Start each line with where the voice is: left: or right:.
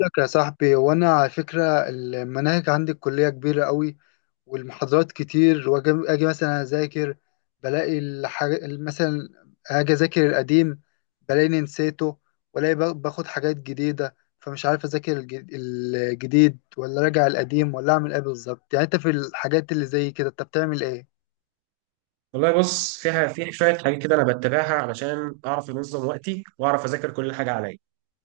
left: لك يا صاحبي، وانا على فكرة المناهج عندي الكلية كبيرة قوي، والمحاضرات كتير. واجي مثلا اذاكر بلاقي الحاجة، مثلا اجي اذاكر القديم بلاقيني نسيته، والاقي باخد حاجات جديدة. فمش عارف اذاكر الجديد ولا راجع القديم ولا اعمل ايه بالظبط. يعني انت في الحاجات اللي زي كده انت بتعمل ايه؟
right: والله بص، فيها في شويه حاجات كده انا بتبعها علشان اعرف انظم وقتي واعرف اذاكر كل حاجه عليا.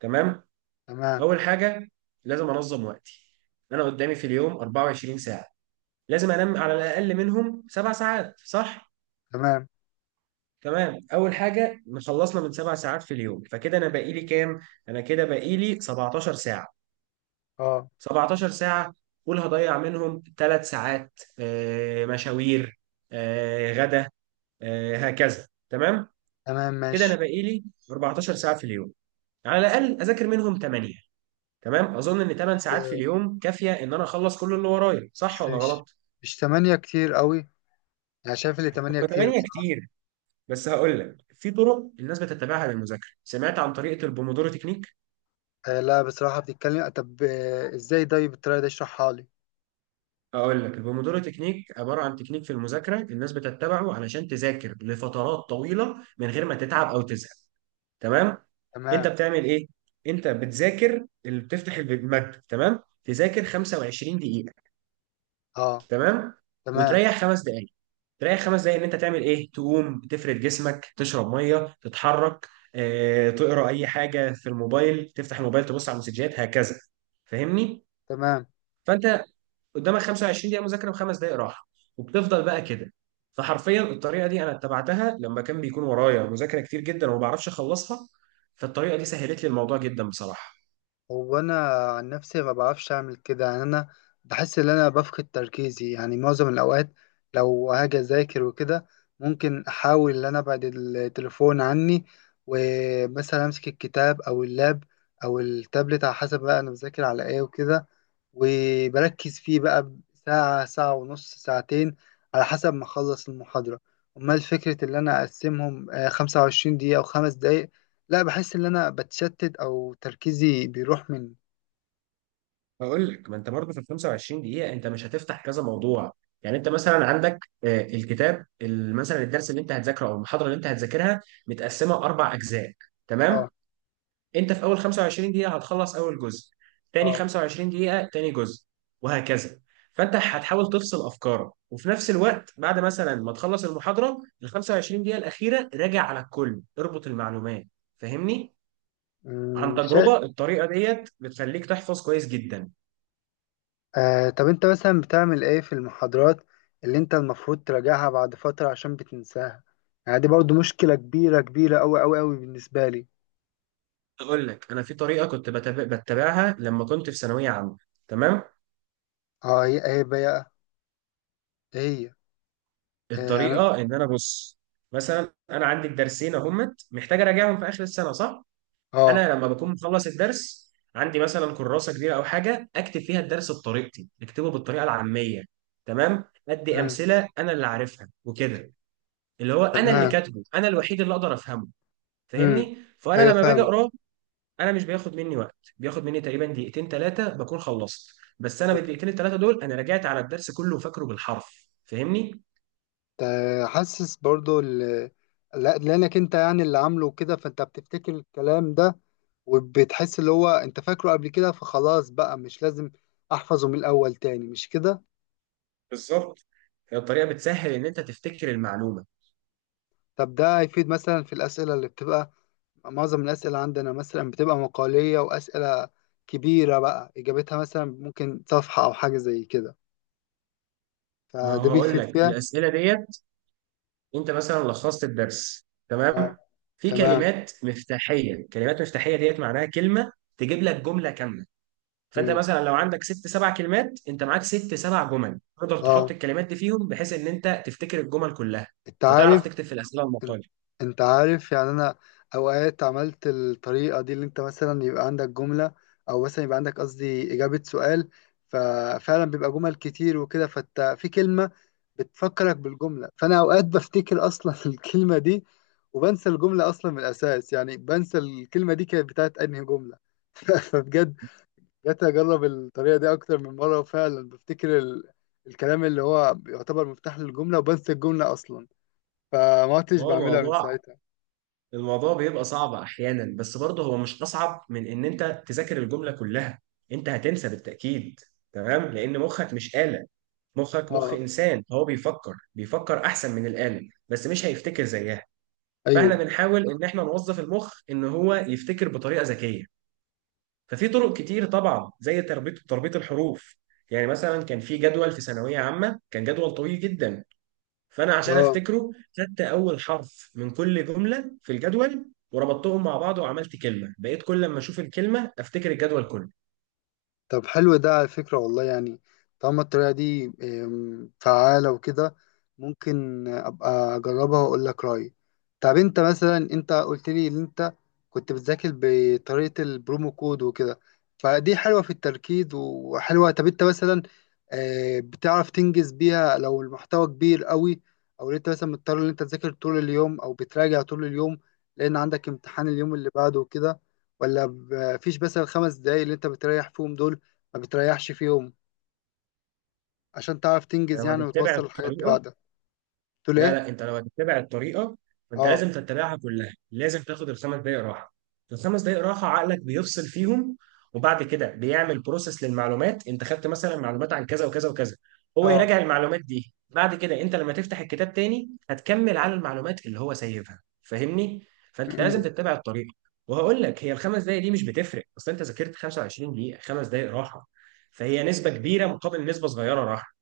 right: تمام،
left: تمام.
right: اول حاجه لازم انظم وقتي. انا قدامي في اليوم 24 ساعه. لازم انام على الاقل منهم سبع ساعات، صح؟
left: تمام.
right: تمام، اول حاجه خلصنا من سبع ساعات في اليوم، فكده انا باقي لي كام؟ انا كده باقي لي 17 ساعه.
left: اه،
right: 17 ساعه، قول هضيع منهم ثلاث ساعات مشاوير، غدا، هكذا. تمام،
left: تمام
right: كده
left: ماشي.
right: انا باقي لي 14 ساعه في اليوم، يعني على الاقل اذاكر منهم 8. تمام، اظن ان 8 ساعات في
left: آه،
right: اليوم كافيه ان انا اخلص كل اللي ورايا، صح
left: بس
right: ولا
left: مش
right: غلط؟
left: تمانية كتير قوي. يعني شايف اللي تمانية
right: هو
left: كتير.
right: 8 كتير، بس هقول لك في طرق الناس بتتبعها للمذاكره. سمعت عن طريقه البومودورو تكنيك؟
left: آه، لا بصراحة بتتكلم. طب ازاي؟ طيب الطريقة دي اشرحها لي.
right: اقول لك، البومودورو تكنيك عباره عن تكنيك في المذاكره الناس بتتبعه علشان تذاكر لفترات طويله من غير ما تتعب او تزهق. تمام، انت
left: تمام.
right: بتعمل ايه؟ انت بتذاكر، اللي بتفتح الماده، تمام، تذاكر 25 دقيقه،
left: اه.
right: تمام،
left: تمام.
right: وتريح خمس دقائق. تريح خمس دقائق ان انت تعمل ايه؟ تقوم تفرد جسمك، تشرب ميه، تتحرك، تقرا اي حاجه في الموبايل، تفتح الموبايل، تبص على المسجات، هكذا، فاهمني؟
left: تمام.
right: فانت قدامك 25 دقيقه مذاكره وخمس دقائق راحه، وبتفضل بقى كده. فحرفيا الطريقه دي انا اتبعتها لما كان بيكون ورايا مذاكره كتير جدا وما بعرفش اخلصها، فالطريقه دي سهلت لي الموضوع جدا بصراحه.
left: هو انا عن نفسي ما بعرفش اعمل كده، يعني انا بحس ان انا بفقد تركيزي يعني معظم الاوقات. لو هاجي اذاكر وكده ممكن احاول ان انا ابعد التليفون عني، ومثلا امسك الكتاب او اللاب او التابلت على حسب بقى انا بذاكر على ايه وكده. وبركز فيه بقى ساعة، ساعة ونص، ساعتين على حسب ما اخلص المحاضرة. امال فكرة ان انا اقسمهم 25 دقيقة او خمس دقايق؟ لا، بحس ان انا بتشتت او تركيزي بيروح من...
right: بقول لك، ما انت برضه في ال 25 دقيقة انت مش هتفتح كذا موضوع. يعني انت مثلا عندك الكتاب مثلا الدرس اللي انت هتذاكره او المحاضرة اللي انت هتذاكرها متقسمة اربع اجزاء،
left: اه.
right: تمام؟ انت في اول 25 دقيقة هتخلص اول جزء، تاني
left: اه.
right: 25 دقيقة تاني جزء، وهكذا. فانت هتحاول تفصل افكارك، وفي نفس الوقت بعد مثلا ما تخلص المحاضرة ال 25 دقيقة الأخيرة راجع على الكل، اربط المعلومات، فاهمني؟ عن
left: شيء.
right: تجربة الطريقة ديت بتخليك تحفظ كويس جدا.
left: آه، طب انت مثلا بتعمل ايه في المحاضرات اللي انت المفروض تراجعها بعد فترة عشان بتنساها؟ يعني دي برضو مشكلة كبيرة كبيرة اوي اوي اوي بالنسبة لي.
right: اقول لك، انا في طريقه كنت بتبعها لما كنت في ثانويه عامه. تمام،
left: اه، هي ايه بقى؟ ايه هي؟ يعني...
right: الطريقه ان انا، بص، مثلا انا عندي الدرسين اهمت محتاج اراجعهم في اخر السنه، صح؟
left: اه.
right: انا لما بكون مخلص الدرس عندي مثلا كراسه كبيره او حاجه اكتب فيها الدرس بطريقتي، اكتبه بالطريقه العاميه، تمام، ادي
left: امم.
right: امثله انا اللي عارفها وكده، اللي هو انا اللي
left: تمام.
right: كاتبه انا الوحيد اللي اقدر افهمه،
left: امم.
right: فاهمني؟ فانا
left: ايوه
right: لما باجي
left: فاهم.
right: اقراه انا مش بياخد مني وقت، بياخد مني تقريبا دقيقتين ثلاثه بكون خلصت. بس انا
left: وبت-
right: بالدقيقتين الثلاثه دول انا رجعت على الدرس كله وفاكره بالحرف، فاهمني؟
left: حاسس برضو ال... لا لانك انت يعني اللي عامله كده، فانت بتفتكر الكلام ده، وبتحس اللي هو انت فاكره قبل كده فخلاص بقى مش لازم احفظه من الاول تاني، مش كده؟
right: بالظبط، هي الطريقه بتسهل ان انت تفتكر المعلومه.
left: طب ده هيفيد مثلا في الاسئله اللي بتبقى... معظم الاسئله عندنا مثلا بتبقى مقاليه واسئله كبيره بقى، اجابتها مثلا ممكن صفحه او حاجه زي كده.
right: ما هو
left: فده
right: هقول
left: بيفيد
right: لك
left: فيها؟
right: الاسئله ديت، انت مثلا لخصت الدرس
left: اه.
right: تمام، في
left: تمام.
right: كلمات مفتاحيه. كلمات مفتاحيه ديت معناها كلمه تجيب لك جمله كامله، فانت
left: مم.
right: مثلا لو عندك ست سبع كلمات انت معاك ست سبع جمل، تقدر تحط
left: اه.
right: الكلمات دي فيهم بحيث ان انت تفتكر الجمل كلها،
left: انت
right: فتعرف
left: عارف.
right: تكتب في الاسئله
left: انت
right: المقالة.
left: انت عارف يعني انا اوقات عملت الطريقه دي اللي انت مثلا يبقى عندك جمله، او مثلا يبقى عندك قصدي اجابه سؤال، ففعلا بيبقى جمل كتير وكده فانت في كلمه بتفكرك بالجمله، فانا اوقات بفتكر اصلا الكلمه دي وبنسى الجمله اصلا من الاساس، يعني بنسى الكلمه دي كانت بتاعت انهي جمله. فبجد جت اجرب الطريقه دي اكتر من مره، وفعلا بفتكر ال... الكلام اللي هو يعتبر مفتاح للجمله وبنسى الجمله اصلا، فما عدتش
right: هو
left: بعملها من
right: الموضوع،
left: ساعتها.
right: الموضوع بيبقى صعب احيانا، بس برضه هو مش اصعب من ان انت تذاكر الجمله كلها. انت هتنسى بالتاكيد، تمام، لان مخك مش آلة. مخك مخ
left: اه.
right: انسان، هو بيفكر بيفكر احسن من الآلة، بس مش هيفتكر زيها. فاحنا
left: ايوه.
right: بنحاول ان احنا نوظف المخ ان هو يفتكر بطريقه ذكيه. ففي طرق كتير طبعا، زي تربيط، الحروف. يعني مثلا كان في جدول في ثانويه عامه، كان جدول طويل جدا، فانا عشان
left: اه.
right: افتكره خدت اول حرف من كل جمله في الجدول وربطتهم مع بعض وعملت كلمه، بقيت كل لما اشوف الكلمه افتكر الجدول كله.
left: طب حلو ده على فكرة والله، يعني طالما الطريقة دي فعالة وكده ممكن أبقى أجربها وأقول لك رأيي. طب أنت مثلا، أنت قلت لي إن أنت كنت بتذاكر بطريقة البرومو كود وكده، فدي حلوة في التركيز وحلوة. طب أنت مثلا بتعرف تنجز بيها لو المحتوى كبير قوي؟ أو أنت مثلا مضطر إن أنت تذاكر طول اليوم أو بتراجع طول اليوم لأن عندك امتحان اليوم اللي بعده وكده؟ ولا فيش بس الخمس دقايق اللي انت بتريح فيهم دول؟ ما بتريحش في يوم عشان تعرف تنجز
right: لو
left: يعني
right: هتتبع
left: وتوصل الحاجات
right: الطريقه،
left: ببعضها؟ تقول
right: لا
left: ايه؟
right: لا انت لو هتتبع الطريقه فانت
left: اه.
right: لازم تتبعها كلها، لازم تاخد الخمس دقائق راحه. الخمس دقائق راحه عقلك بيفصل فيهم، وبعد كده بيعمل بروسيس للمعلومات. انت خدت مثلا معلومات عن كذا وكذا وكذا، هو
left: اه.
right: يراجع المعلومات دي بعد كده. انت لما تفتح الكتاب تاني هتكمل على المعلومات اللي هو سايبها، فاهمني؟ فانت لازم
left: م-م.
right: تتبع الطريقه. وهقول لك، هي الخمس دقائق دي مش بتفرق، اصل انت ذاكرت 25 دقيقه، خمس دقائق راحه، فهي نسبه كبيره مقابل نسبه صغيره راحه.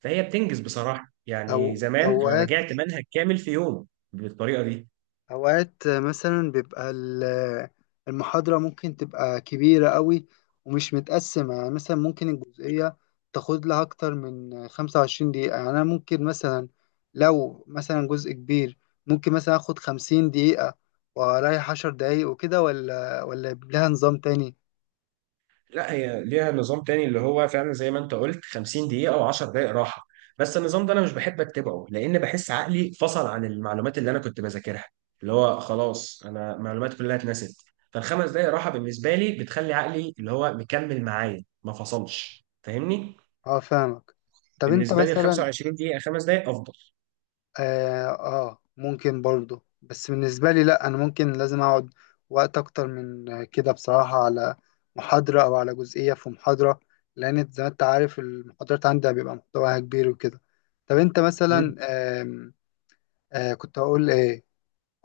right: فهي بتنجز بصراحة،
left: او
right: يعني زمان أنا
left: اوقات...
right: رجعت منهج كامل في يوم بالطريقة دي.
left: اوقات مثلا بيبقى المحاضرة ممكن تبقى كبيرة قوي ومش متقسمة، يعني مثلا ممكن الجزئية تاخد لها اكتر من 25 دقيقة. يعني انا ممكن مثلا لو مثلا جزء كبير ممكن مثلا اخد 50 دقيقة واريح 10 دقايق وكده، ولا لها نظام تاني؟
right: لا، هي ليها نظام تاني اللي هو فعلا زي ما أنت قلت 50 دقيقة أو 10 دقايق راحة، بس النظام ده أنا مش بحب أتبعه، لأن بحس عقلي فصل عن المعلومات اللي أنا كنت بذاكرها، اللي هو خلاص أنا معلومات كلها اتنست. فالخمس دقايق راحة بالنسبة لي بتخلي عقلي اللي هو مكمل معايا ما فصلش، فاهمني؟
left: اه، فاهمك. طب انت
right: بالنسبة لي ال
left: مثلا...
right: 25 دقيقة خمس دقايق أفضل.
left: اه ممكن برضه، بس بالنسبة لي لا، انا ممكن لازم اقعد وقت اكتر من كده بصراحة على محاضرة او على جزئية في محاضرة، لان زي ما انت عارف المحاضرات عندي بيبقى محتواها كبير وكده. طب انت مثلا آم، كنت هقول ايه...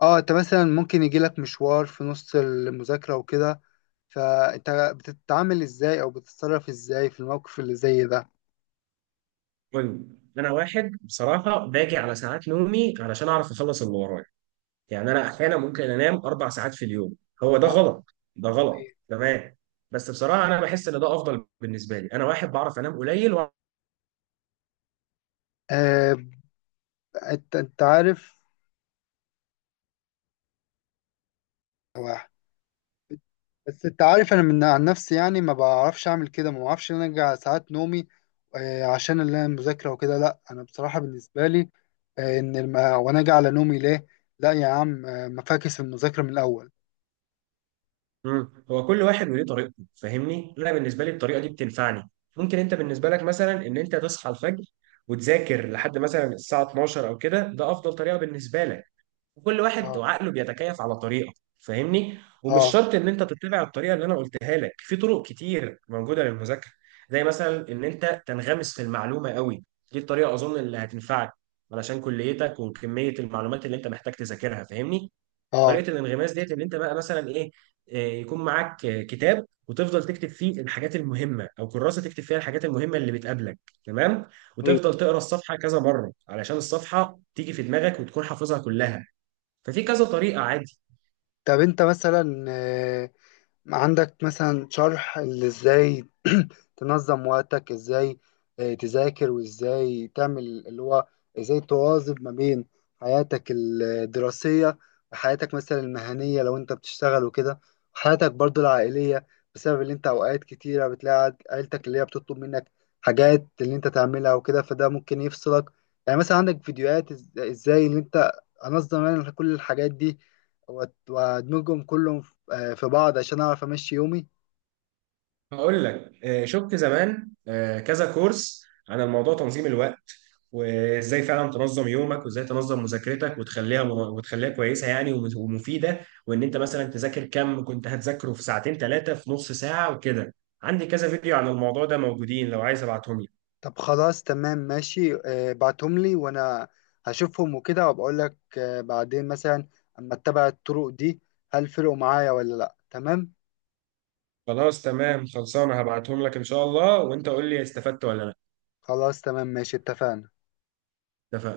left: اه، انت مثلا ممكن يجيلك مشوار في نص المذاكرة وكده، فانت بتتعامل ازاي او بتتصرف ازاي في الموقف اللي زي ده؟
right: المهم، انا واحد بصراحه باجي على ساعات نومي علشان اعرف اخلص اللي ورايا، يعني انا احيانا ممكن انام اربع ساعات في اليوم. هو ده
left: اه.
right: غلط، ده غلط،
left: أيوة.
right: تمام، بس بصراحه انا بحس ان ده افضل بالنسبه لي. انا واحد بعرف انام قليل و...
left: آه انت عارف، بس انت عارف انا من عن نفسي يعني ما بعرفش اعمل كده، ما بعرفش ان انا ارجع ساعات نومي عشان اللي انا المذاكره وكده. لا، انا بصراحه بالنسبه لي ان الم... وانا اجي على نومي ليه؟ لا يا عم، ما فاكس المذاكره من الاول.
right: هو كل واحد وليه طريقته، فاهمني؟ انا بالنسبه لي الطريقه دي بتنفعني. ممكن انت بالنسبه لك مثلا ان انت تصحى الفجر وتذاكر لحد مثلا الساعه 12 او كده، ده افضل طريقه بالنسبه لك. وكل واحد
left: اه.
right: وعقله بيتكيف على طريقه، فاهمني؟ ومش
left: اه.
right: شرط ان انت تتبع الطريقه اللي انا قلتها لك، في طرق كتير موجوده للمذاكره، زي مثلا ان انت تنغمس في المعلومه قوي. دي الطريقه اظن اللي هتنفعك علشان كليتك وكميه المعلومات اللي انت محتاج تذاكرها، فاهمني؟
left: اه.
right: طريقه الانغماس ديت ان انت بقى مثلا ايه، يكون معاك كتاب وتفضل تكتب فيه الحاجات المهمه، او كراسه تكتب فيها الحاجات المهمه اللي بتقابلك، تمام،
left: ايوه.
right: وتفضل تقرا الصفحه كذا مره علشان الصفحه تيجي في دماغك وتكون حافظها كلها. ففي كذا طريقة عادي.
left: طب انت مثلا عندك مثلا شرح اللي ازاي تنظم وقتك، ازاي تذاكر، وازاي تعمل اللي هو ازاي تواظب ما بين حياتك الدراسية وحياتك مثلا المهنية لو انت بتشتغل وكده، وحياتك برضو العائلية؟ بسبب اللي انت اوقات كتيرة بتلاقي عيلتك اللي هي بتطلب منك حاجات اللي انت تعملها وكده فده ممكن يفصلك. يعني مثلا عندك فيديوهات ازاي اللي انت انظم انا كل الحاجات دي وادمجهم كلهم في بعض عشان اعرف امشي يومي؟
right: هقول لك، شفت زمان كذا كورس عن الموضوع تنظيم الوقت، وازاي فعلا تنظم يومك وازاي تنظم مذاكرتك وتخليها، كويسة يعني ومفيدة، وان انت مثلا تذاكر كم كنت هتذاكره في ساعتين ثلاثة في نص ساعة وكده. عندي كذا فيديو عن الموضوع ده موجودين، لو عايز ابعتهم لك.
left: طب خلاص تمام ماشي. بعتهم لي وانا هشوفهم وكده وبقول لك بعدين مثلا اما اتبع الطرق دي هل فرقوا معايا ولا لا. تمام.
right: خلاص، تمام، خلصانة، هبعتهم لك ان شاء الله، وانت قول لي استفدت ولا لا.
left: خلاص تمام ماشي، اتفقنا.
right: اتفقنا؟